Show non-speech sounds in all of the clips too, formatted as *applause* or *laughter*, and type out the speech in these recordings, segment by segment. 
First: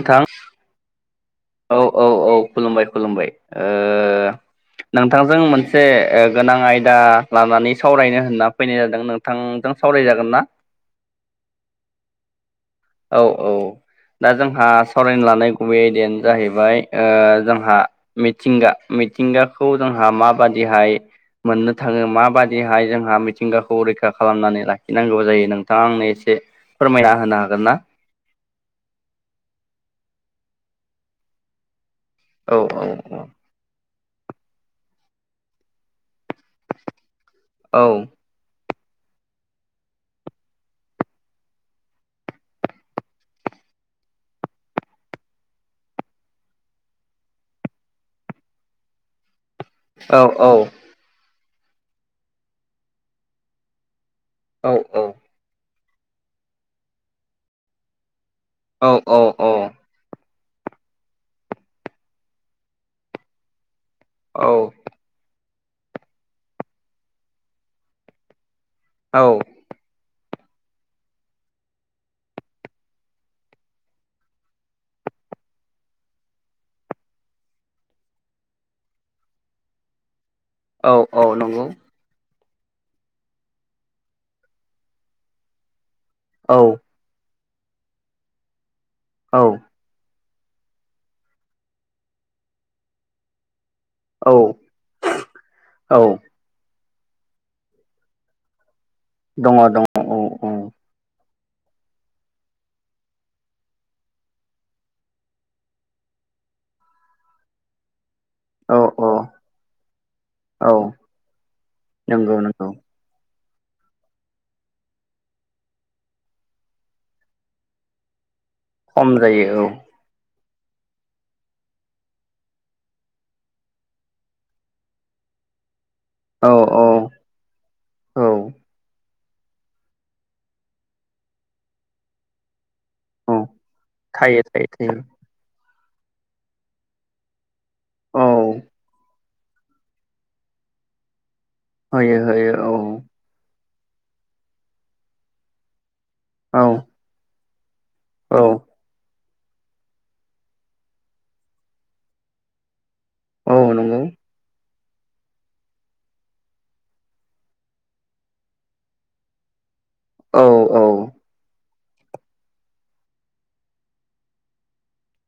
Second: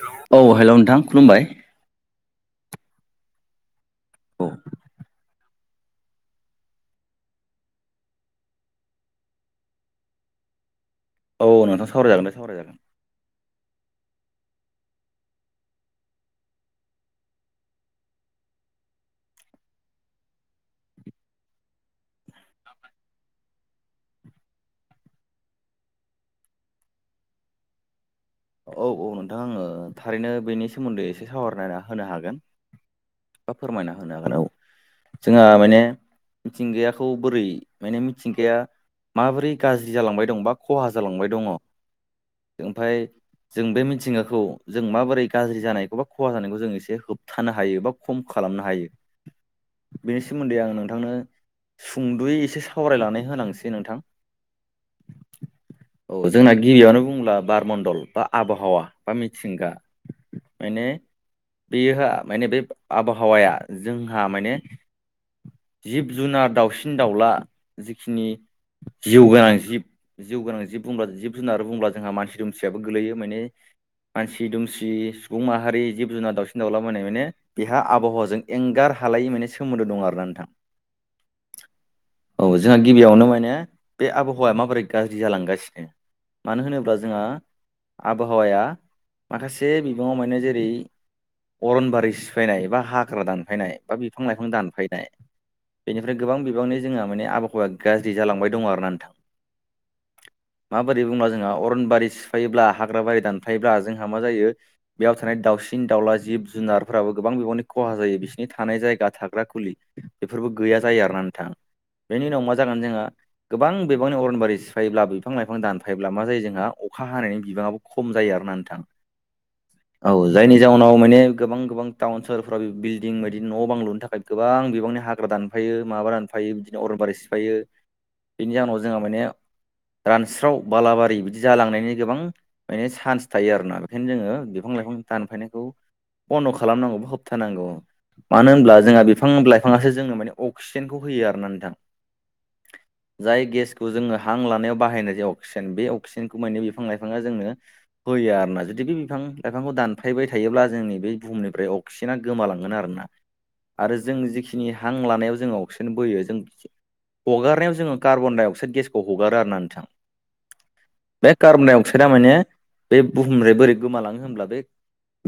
नोंथां औ हेल' नोंथां। खुलुमबाय औ औ औ खुलुमबाय खुलुमबाय औ ओ नोंथां जों मोनसे ओ गोनां आयदा लानानै सावरायनो होनना फैनाय जादों नोंथांजों सावरायजागोन ना? *inaudible* औ औ नोंथां सावरायजागोन दे सावरायजागोन औ औ दा जोंहा सावरायनो लानाय गुबै आयदानो जाहैबाय ओ जोंहा मिथिंगा मिथिंगाखौ जोंहा माबादिहाय मोननो थाङो माबादिहाय जोंहा मिथिंगाखौ रैखा खालामनानै लाखिनांगौ जायो नोंथाङा आंनो एसे फोरमायना होनो हागोन ना? औ औ नोंथां आङो थारैनो बेनि सोमोन्दै एसे सावरानाय ना होनो हागोन औ एबा फोरमायना होनो हागोन औ जोंहा माने मिथिंगायाखौ बोरै औ माने मिथिंगाया माबोरै गाज्रि जालांबाय दं बा खहा जालांबाय दङ ओमफाय जों बे मिथिंगाखौ जों माबोरै गाज्रि जानायखौ बा खहा जानायखौ जों एसे होबथानो हायो बा खम खालाम- खालामनो हायो। *inaudible* औ बेनि औ सोमोन्दै आं नोंथांनो सुंद'यै एसे सावरायनानै होलांनोसै नोंथां औ औ जोंना गिबियावनो बुंब्ला बारमण्डल बा आबहावा औ बा मिथिंगा माने बेयोहा माने बे आबहावाया जोंहा औ माने जिब जुनार दाउसिन दाउला जिखिनि जिउ औ गोनां जिब जिउ गोनां जिब बुंब्ला जिब जुनार बुंब्ला जोंहा मानसि दुमसियाबो गोलैयो माने मानसि दुमसि सुबुं माहारि जिब जुनार दावउसिन दाउला माने बेहा आबहावाजों एंगार हालायै माने सोमोन्दो दं आरोना नोंथां औ औ नंगौ। औ जोंहा गिबियावनो माने बे आबहावाया माबोरै गाज्रि जालांगासिनो औ मानो होनोब्ला जोंहा आबहावाया औ माखासे बिबाङाव माने जेरै अरनबारि सिफायनाय बा हाग्रा दानफायनाय बा बिफां औ लाइफां दानफायनाय औ बेनिफ्राय गोबां बिबांनि जोंहा माने आबहावाया गाज्रि जालांबाय दङ आरोना। नोंथां दङ दङ औ औ। अरन बारि सिफायोब्ला हाग्रा बारि दानफायोब्ला जोंहा मा जायो बेयाव थानाय दाउसिन दाउला जिब जु जुनारफोराबो गोबां बिबांनि खहा जायो बिस नि औ थानाय औ जायगा थाग्रा खुलि बेफोरबो औ गैया जायो आरोना नोंथां। बेनि नंगौ उनाव मा नंगौ जागोन जोंहा गोबां बिबांनि अरनबारि सिफायोब्ला बिफां लाइफां दानफायोब्ला मा जायो जोंहा अखा हानायनि बिबाङाबो खम जायो आरोना। नोंथां खम जायो औ। जायनि जाउनाव माने गोबां गोबां टाउन सोहोरफ्राव बिल्डिं बायदि न' बां लुनो थाखाय गोबां बिबांनि हा हाग्रा दानफायो माबा दानफायो औ बिदिनो औ अरनबारि सिफायो। औ बिनि जाहोनाव जोंहा माने रानस्राव बालाबारि बिदि जालांनायनि गोबां माने सान्स औ थायो आरोना बेखायनो जोङो थायो थायो बिफां लाइफां थायो दानफायनायखौ बन्द' खालामनांगौ बा होबथानांगौ औ मानो होनब्ला जोंहा बिफां लाइफाङासो जोंनो माने अक्सिजेनखौ होयो आरोना नों होयो होयो औ। थ' जोङो हां लानायाव बाहायनाय जे अक्सिजेन बे अक्सिजेनखौ औ माने बिफां लाइफाङा जोंनो होयो औ आरोना जुदि बे बिफां लाइफांखौ दानफायबाय थायोब्ला जोंनि बे बुहुमनिफ्राय अक्सिजेना गोमालांगोन आरोना। औ आरो नंगौ जों जिखिनि हां लानायाव जों अक्सिजेन बोयो जों बिथि हगारनायाव जोङो कार्बन डाइ अक्साइद गेसखौ हगारो आरोना नोंथां। औ औ। फिसोरा माने बे बुहुमनिफ्राय बोरै गोमालाङो होनब्ला बे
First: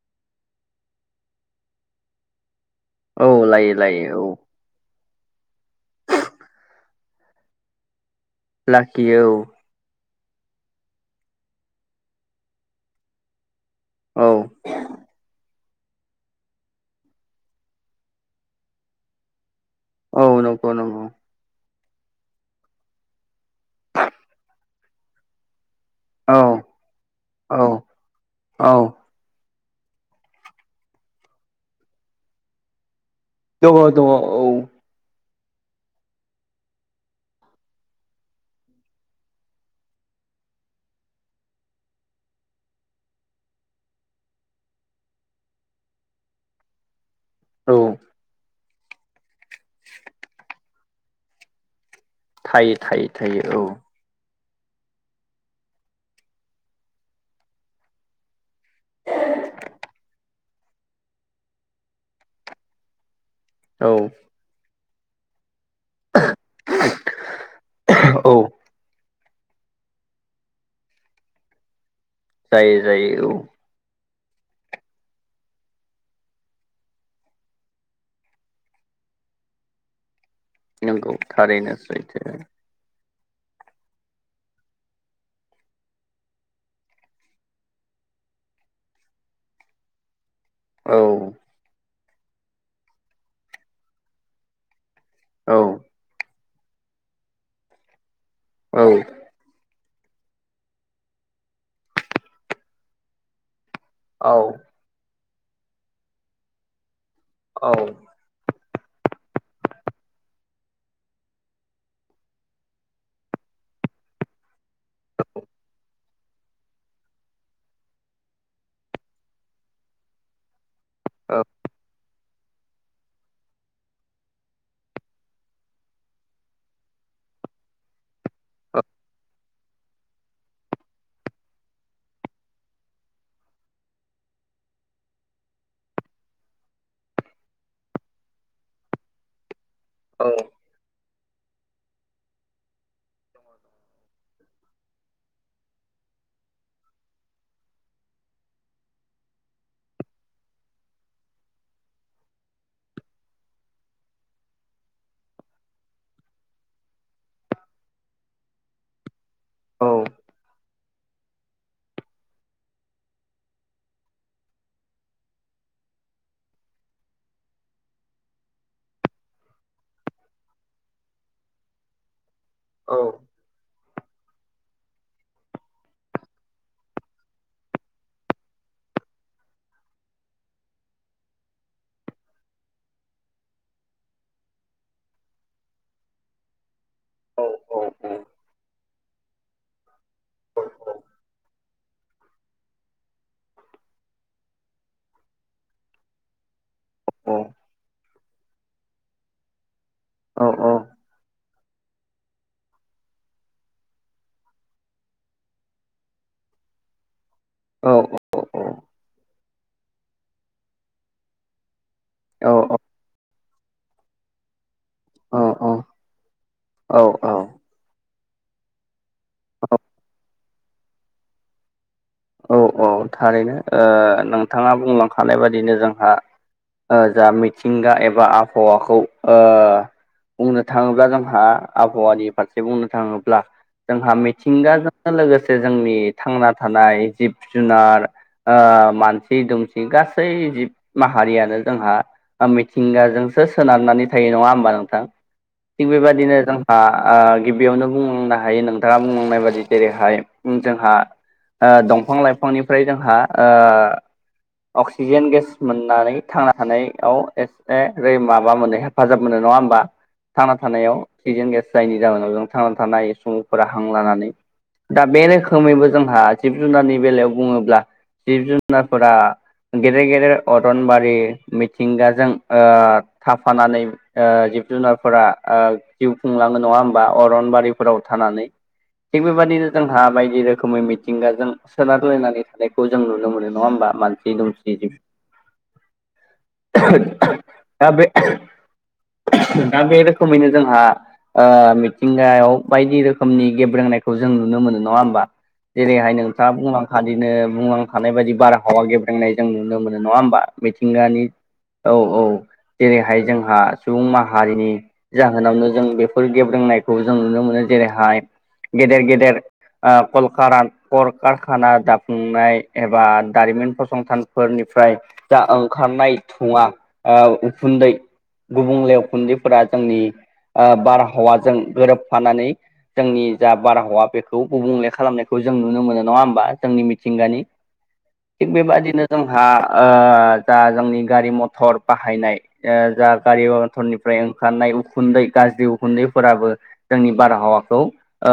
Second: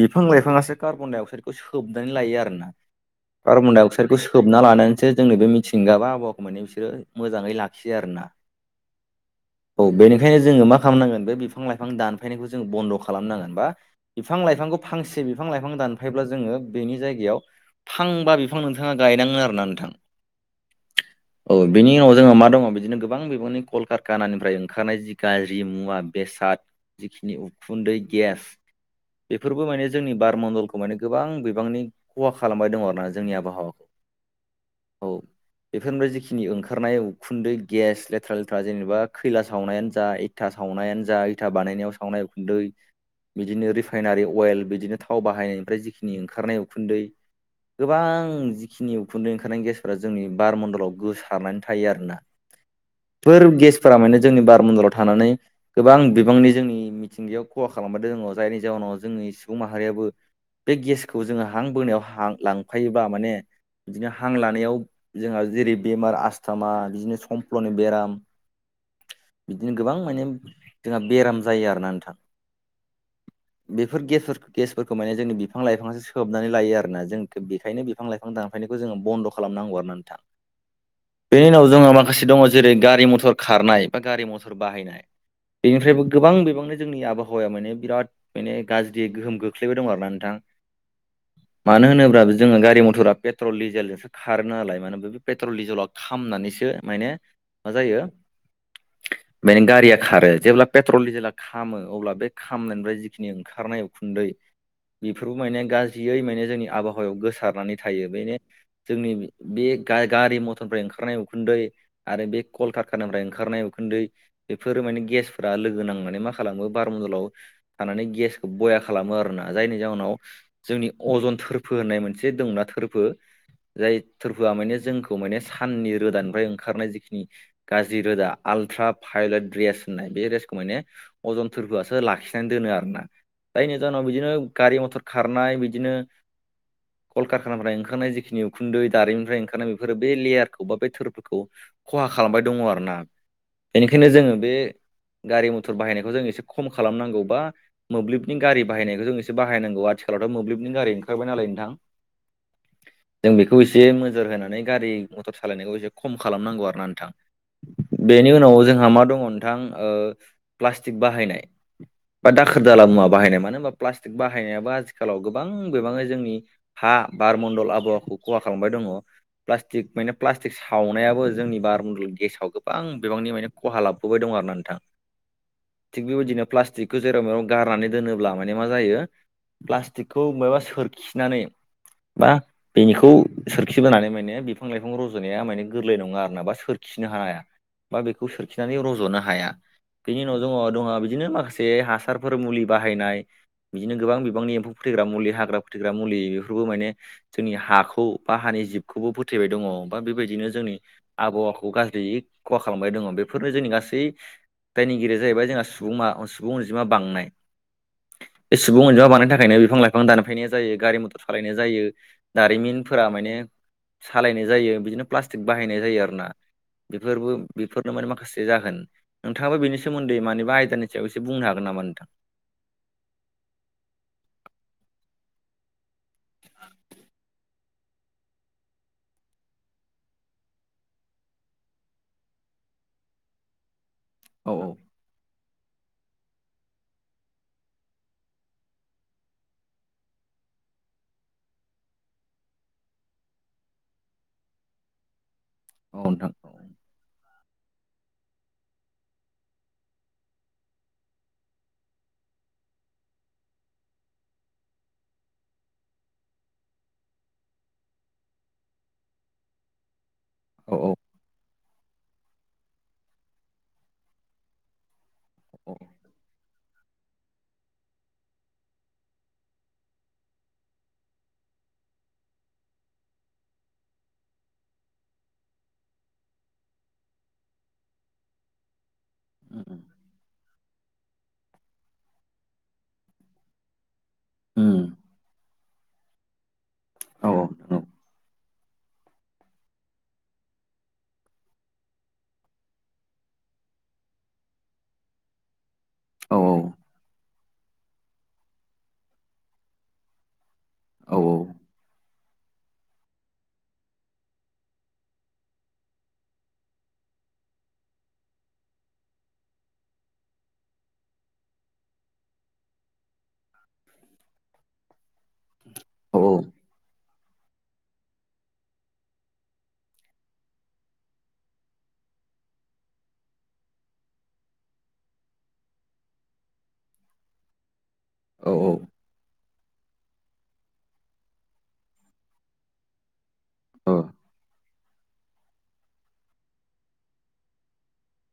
बिफां लाइफाङासो कार्बन डाइ अक्साइडखौ सोबनानै लायो आरोना। औ लायो कार्बन डाइ अक्सायदखौ लायो औ सोबना लानो बिसोर जोंनि बे मिथिंगाबा आबहावाखौ माने बिसोरो मोजाङै लाखियो आरो ना। लाखियो औ। बेनिखायनो जोङो मा खालामनांगोन बे बिफां लाइफां दानफैनायखौ जों बन्द' खालामनांगोन। बा औ बिफां लाइफांखौ फांसे बिफां लाइफां दानफायोब्ला जोङो बेनि जायगायाव फांबा बिफां थाङा गायनाङो आरोना *unintelligible* औ नंगौ नंगौ। औ बेनि उनाव जोङो मा दङ बिदिनो गोबां बिबांनि कल कारखानानिफ्राय ओंखारनाय जि गाज्रि मुं वा औ बेसाद जिखिनि औ उखुन्दै गेस औ बे फोरबो माने जोंनि बार मन्दलखौ माने गोबां बिबांनि खहा खालामबाय दङ आरोना। जोंनि आबहावा खहा दङ औ। औ बेफोरनिफ्राय जिखिनि ओंखारनाय उखुन्दै गेस लेथ्रा लेथ्रा जेनेबा खैला सावनायानो जा इथा साव अनायानो जा इथा बानायनायाव सावनाय उखुन्दै बिदिनो रिफाइनारि अवेल बिदिनो थाव बाहायनायनिफ्राय जिखिनि ओंखारनाय उखुन्दै औ गोबां जिखिनि उखुन्दै ओंखारनाय गेसफोरा जोंनि बारमन्दलाव गोसारनानै थायो आर ना थायो थायो फोर थायो औ गेसफोरा माने जोंनि बारमन्दलाव थानानै गोबां बिबांनि जोंनि मिथिंगायाव खहा खालामबाय दोङ जायनि जाउनाव जोंनि बे सुबुं माहारियाबो बे गेसखौ जोङो हां बोनायाव हां लांफायोबा माने औ बिदिनो हां लानायाव जोंहा जेरै बेमार आस्थामा बिदिनो समफ्ल'नि बेराम औ बिदिनो गोबां माने जोंहा बेराम जायो आरोना नोंथां। जायो जायो औ। फोर गेसफोरखौ माने जोंनि बिफां लाइफाङासो सोबनानै लायो आरोना। जों खो बेखायनो बिफां लाइ फां दानफायनायखौ जोङो बन्द खालामनांगौ आरो नोंथां। नंगौ बेनि उनाव थारैनो जोंहा माखासे सैथो दङ जेरै गारि मथर खारनाय बा गारि मथर बाहायनाय। बेनिफ्रायबो गोबां बिबांनो जोंनि आबहावाया माने बिराद माने गाज्रि गोहोम खोख्लैबाय दं आरोना नोंथां। औ। मानो होनोब्ला जोङो गारि मथरा पेट्रल डिजेलजोंसो खारो नालाय मानो होनबा बे पेट्रल औ डिजेलाव ख खामनानैस सो माने मा जायो औ माने गारिया। खारो जेब्ला पेट्रल डिजेला खामो अब्ला बे खामनायनिफ्राय जिखिनि ओंखारनायाव उखुन्दै औ बेफोरबो माने गाज्रियै माने जोंनि आबहावायाव गोसारनानै औ औ थायो जोंनि बे गा गारि मथरनिफ्राय ओंखारनाय उखुन्दै आरो बे कल कारखानिफ्राय। ओंखारनाय उखुन्दै बेफोरो माने गेसफोरा लोगो नांनानै मा खालामो बार मन्दलाव थानानै गेसखौ बया खालामो आरोना जायनि जाहनाव जोंनि अजन थोरफो होननाय मोनसे दंना थोरफो। जाय थोरफोआ माने जोंखौ माने साननि रोदानिफ्राय ओंखारनाय जिखिनि गाज्रि रोदा। आल्ट्रा भायलेट र्रेस होननाय बे रेसखौ माने अजनथफोरखौआसो लाखिनानै दोनो आरोना। जायनि जाहोनाव बिदिनो गारि मथर खारनाय बिदिनो कलका खानिफ्राय ओंखारनाय जिखिनि उखुन्दै दारिनिफ्राय ओंखारनाय बेफोर बे औ लेयारखौ बा बे थोर खौ खहा खालामबाय दङ आरो ना बेनिखायनो जोङो बे गारि मटर बायनायखौ जों एसे खम खालामनांगौ बा मोब्लिबनि गारि बायनायखौ जों एसे बाहायनांगौ आथिलावथ' मोब्लिब। नि गारि ओंखारबायनालाय नोंथां। *inaudible* जों बेखौ एसे नोजोर होनानै गारि मटर सालायनायखौ एसे खम खालामनांगौ आरोना नोंथां। बेनि उनाव जोंहा मा दङ नोंथां औ ओ प्लास्टिक बाहायनाय। बा दाखोर दाला मुवा बाहायनाय मानो होनबा प्लास्टिक बाहायनायाबो आथिखालाव गोबां बिबाङै जोंनि हा बारमण्डल आबहावाखौ खहा खालामबाय दङ प्लास्टिक माने प्लास्टिक सावनायाबो जोंनि बारमणडल गेसाव गोबां औ बिबांनि माने खहा लाबोबाय दं आरो ना नोंथां। थिग बेबायदिनो प्लास्टिकखौ जेराव मेराव गारनानै दोनोब्ला माने मा जायो। प्लास्टिकखौ मायबा सोरखिनानै। बा बेनिखौ सोरखिबोनानै माने बिफां लाइफां रज'नाया माने गोरलै नङा आर ना बा सोर। खिनो हाया औ बा बेखौ सोरखिनानै रज'नो हाया। बेनि उनाव जोंङ दङ बिदिनो माखासे हासारफोर मुलि बाहायनाय। बिदि गोबांनि एमफौ फोथैग्रा मुलि हाग्रा फोथैग्रा मुलि बेफोरबो माने जोंनि हाखौ बा हानि जिबखौबो फोथैबाय दङ। बा बेबायदिनो जोंनि आबहावाखौ गाज्रियै खहा खालामबाय दङ बेफोरनो जोंनि गासै। दायनिगिरिया जाहैबाय जोंहा सुबुं सुबुं अनजिमा बांनाय। बे सुबुं अनजिमा बांनायनि थाखायनो बिफां लाइफां दानफायनाया जायो गारि मथर सालायनाय जायो। दारिमिनफोरा माने सालायनाय जायो बिदिनो प्लास्टिक बाहायनाय जायो आरो ना। बेफोरबो औ बेफोरनो माने माखासे। माखासे जाहोन नोंथाङाबो बेनि सोमोन्दै मानिबा आयदानि सायाव एसे बुंनो हागोन नामा नोंथां औ औ थारैनो ओ नोंथाङा बुंलांखानाय बादिनो जोंहा ओ जा मिथिंगा एबा आबहावाखौ ओ बुंनो थाङोब्ला जोंहा आबहावानि फारसे बुंनो थाङोब्ला जोंहा औ औ मिथिंगाजों लोगोसे जोंनि थांना थानाय जिब-जुनार ओ मानसि दुमसि गासै जिब माहारियानो जोंहा। मिथिंगाजोंसो सोनारनानै थायो नङा होमबा नोंथां। थिग औ नोंथां बेबायदिनो औ जोंहा ओ गिबियावनो। बुंनो हायो नोंथाङा बुंलांनाय बाददि जेरैहाय जोंहा दंफां। फां लाइफांनिफ्राय जोंहा। अक्सिजेन गेस मोननानै थांना थानायाव एसे माबा मोनो हेफाजाब मोनो। नङा होमबा? थांना औ औ थानायाव अक्सिजेन गेस जायनि जाहोनाव जों थांना थानो हायो सुबुंफोरा हां लानानै। दा बे रोखोमैबो जोंहा जिब जुनारनि बेलायाव बुङोब्ला जिब जुनारफोरा। गेदेर गेदेर अरनबारि मिथिंगाजों ओ थाफानानै ओ जिब जुनारफोरा ओ जिउ खुंलाङो नङा होनबा अरनबारिफोराव थानानै थिग बेबायदिनो उम जोंहा बायदि रोखोमै मिथिंगाजों सोनारलायनानै थानायखौ जों नुनो मोनो नङा होमबा मानसि दुमसि जिब औ दा औ बे दा बे रोखोमैनो जोंहा ओ मिथिंगायाव बायदि रोखोमनि गेब्रेंनायखौ जोङो नुनो मोनो नङा होमबा जेरैहाय नों औ थाङा बुंलांखादिनो बुंलांखानाय बायदि बारहावा गेब्रेनाय जों नुनो मोनो नङा होमबा औ मिथिंगानि औ औ जेरैहाय जोंहा सुबुं माहारिनि जाहोनावनो जों बेफोर गेब्रेंनायखौ जों नुनो मोनो जेरैहाय गेदेर गेदेर ओ कलकारा कल कारखाना दाफुंनाय एबा दारिमिन फसंथानफोरनिफ्राय जा ओंखारनाय औ औ थुङा ओ उखुन्दै गुबुंले उखुन्दैफोरा जोंनि ओ बारहावाजों गोरोबफानानै जोंनि जा बारहावा बेखौ गुबुंले खालामनायखौ जों नुनो मोनो नङा होमबा जोंनि मिथिंगानि थिग बेबादिनो जोंहा ओ जा जोंनि गारि मथर बाहायनाय ओ जा गारि मथरनिफ्राय ओंखारनाय उखुन्दै गाज्रि उखुन्दैफोराबो जोंनि बारहावाखौ ओ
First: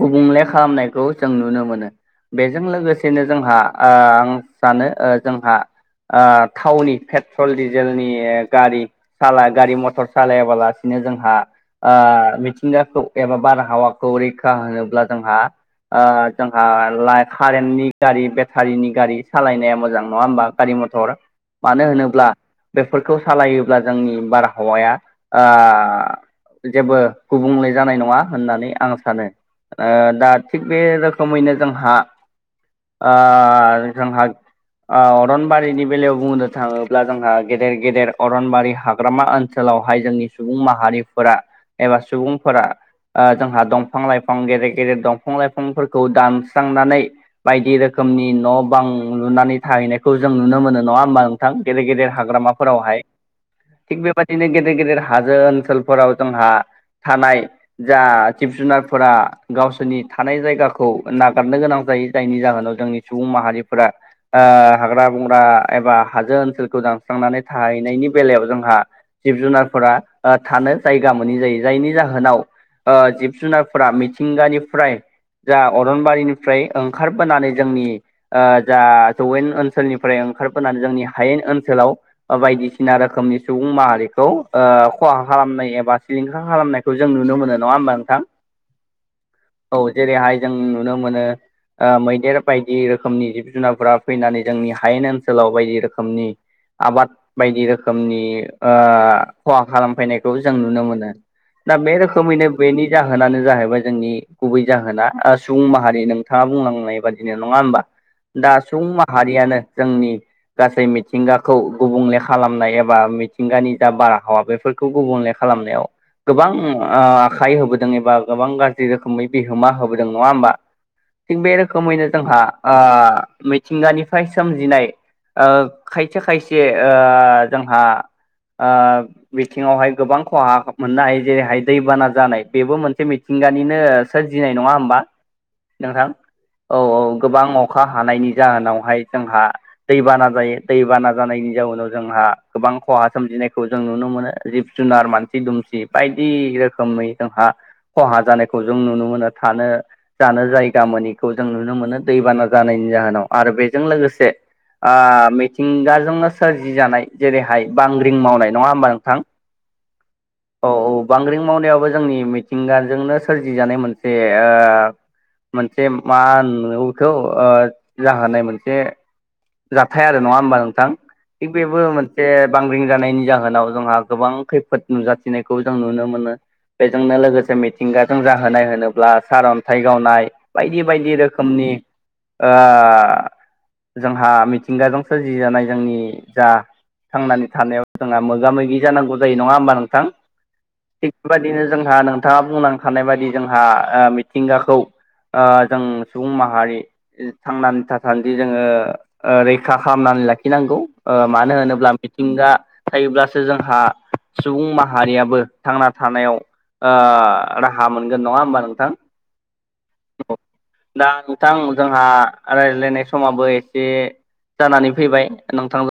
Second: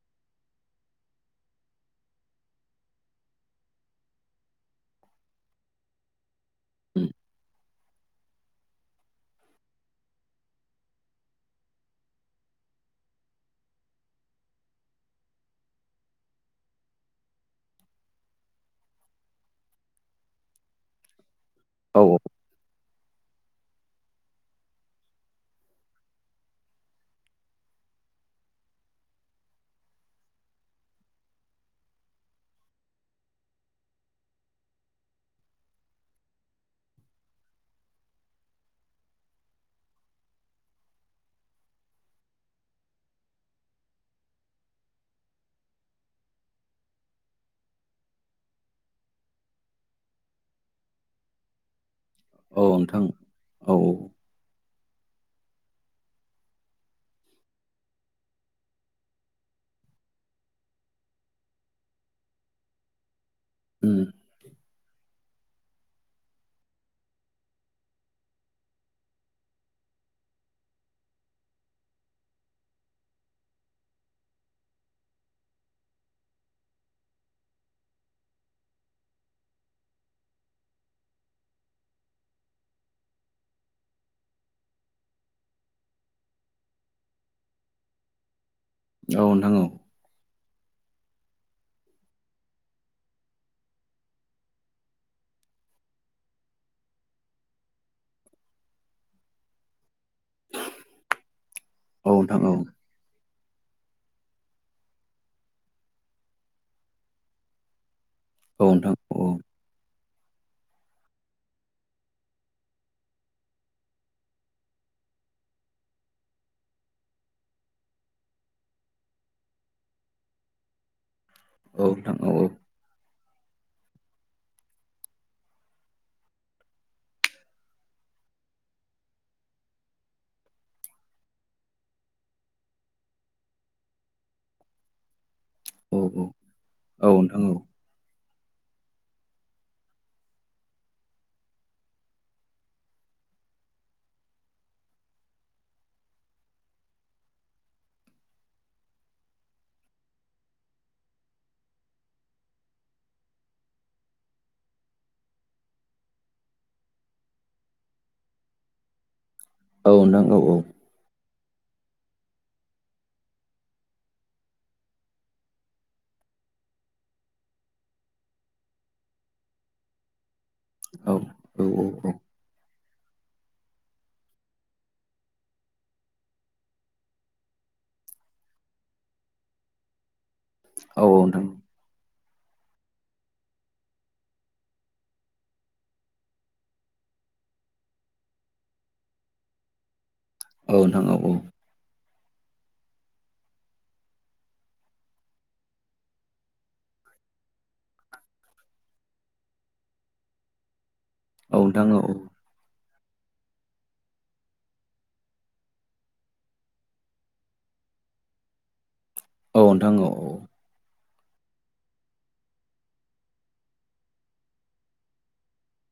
गुबुंले खालामनायखौ जों नुनो मोनो बेजों लोगोसेनो जोंहा ओ आं सानो ओ जोंहा ओ थावनि पेट्रल नि डिजेलनि गारि साला गारि मथर सालायाबालासिनो जोंहा ओ मिथिंगाखौ एबा बारहावाखौ रैखा होनोब्ला जोंहा ओ जोंहा कारेन्टनि गारि बेटारिनि गारि सालायनाया मोजां नङा होमबा गारि मथ थर मानो होनोब्ला बे फोरखौ सालायोब्ला जोंनि बारहावाया ओ जेबो गुबुंले जानाय नङा होननानै आं सानो दा थिग बे रोखोमैनो जोंहा ओ जोंहा ओ अरनबारिनि बेलायाव बुंनो थाङोब्ला जोंहा गेदेर गेदेर अरनबारि हाग्रामा ओनसोल आवहाय जोंनि सुबुं माहारिफोरा एबा सुबुंफोरा ओ जोंहा दंफां लाइफां गेदेर गेदेर दं फां लाइफांफोरखौ दानस्रांनानै बायदि रोखोमनि न' बां लुनानै थाहैनायखौ जों जों नुनो मोनो नङा होमबा नोंथां गेदेर गेदेर औ हाग्रामाफोरावहाय नोंथां औ थिग बेबादिनो गेदेर गेदेर हाजो ओनसोलफोराव जोंहा थानाय जा जिब जुनारफोरा गावसोरनि थानाय जायगाखौ नागारनो गोनां जायो जायनि जाहोनाव जोंनि सुबुं माहारिफोरा उम ओ हाग्रा बंग्रा एबा हाजो ओनसोलखौ दानस्रांनानै थाहैनायनि बेलायाव जोंहा जिब जुनारफोरा ओ थानो जायगा मोनै जायो जायनि जाहोनाव जिब जुनारफोरा मिथिंगानिफ्राय जा अरनबारिनिफ्राय ओंखारबोनानै जोंनि जा जौवेन ओनसोलनिफ्राय ओंखारबोनानै जोंनि हायेन ओनसोलाव ओ बायदिसिना रोखोमनि सुबुं माहारिखौ ओ खहा खहा खालामनाय एबा सिलिंखार खालामनायखौ जों नुनो मोनो नङा होमबा नोंथां औ नोंथां औ औ जेरैहाय जों नुनो मोनो ओ मैदेर बायदि रोखोमनि जिब जुनारफोरा फैनानै जों नि हायेन ओनसोलाव बायदि रोखोमनि आबाद बायदि रोखोमनि ओ खहा खालामफैनायखौ जों नुनो मोनो। दा बे औ नोंथां रोखोमैनो औ बेनि जाहोनानो जाहैबाय जोंनि गुबै जाहोना ओ सुबुं माहारि नोंथाङा बुंलांनाय बादिनो नङा होमबा दा औ सुबुं नोंथां औ माहारियानो जोंनि गासै मिथिंगाखौ गुबुंले खालामनाय एबा मिथिंगानि जा बारहावा बेफोरखौ गुबुंले नाय खालामनायाव गोबां ओ आखाइ होबोदों एबा गोबां गारजि रोख खोमै बिहोमा होबोदों। नङा होमबा? थिग बे औ रोखोमैनो नोंथां औ जोंहा आ मिथिंगानिफ्राय सोमजिनाय ओ खायसे खायसे ओ जोंहा आ बिथिङावहाय गोबां खहा मोननो हायो जेरैहाय दैबाना जानाय बेबो मोनसे मिथिं गानिनो सोरजिनाय नङा होमबा? औ नोंथां औ औ गोबां अखा हानायनि जाहोनावहाय जोंहा दैबाना जायो। दैबाना जानायनि जाउनाव जोंहा गोबां खहा सोमजिनायखौ जों नुनो मोनो जिब जुनार मानसि दुमसि बायदि रोखोमै जोंहा खहा जानायखौ जों नुनो मोनो। थानो जानो जायगा मोनिखौ जों नुनो मोनो दैबाना जानायनि जाहोनाव आरो बे बेजों लोगोसे आ मिथिंगाजोंनो सोरजि जानाय जेरैहाय बांग्रिं मावनाय। नङा होमबा नोंथां? औ नोंथां‌ औ औ। मावनायावाबो जोंनि मिथिंगाजोंनो सोरजि जानाय मोनसे ओ मोनसे मा होनो बेखौ ओ जाहोनाय मोनसे जाथाय आरो नङा होमबा नोंथां औ थिग औ बेबो औ मोन से बांग्रिं जानायनि जाहोनाव जोंहा गोबां खैफोद नुजाथिनायखौ जों नुनो मोनो। बेजोंनो लोगोसे मिथिंगा जों जाहोनाय होनोब्ला सारअन्थाइ गावनाय बायदि औ बायदि रोखोमनि नोंथां ओ जोंहा मिथिंगाजों सोरजिजानाय जोंनि जा थांनानै थानायाव जोंहा मोगा मोगि जानांगौ जायो। नङा होमबा नोंथां? औ नोंथां थिग औ औ बेबायदिनो जोंहा नोंथाङा बुंलां थानाय बायदि जोंहा ओ मिथिंगाखौ ओ जों सुबुं माहारि इ थांनानै थानानैदि जोङो ओ रैखा खालामना नै लाखि नांगौ। ओ मानो औ नोंथां होनोब्ला औ मिथिंगा थायोब्लास सो जोंहा सुबुं माहारियाबो थांना थानायाव ओ राहा मोनगोन। नङा होमबा नोंथां? औ नोंथां औ औ। दा नोंथां जोंहा रायज्लायनाय समाबो एसे जानानै फैबाय। नोंथांजो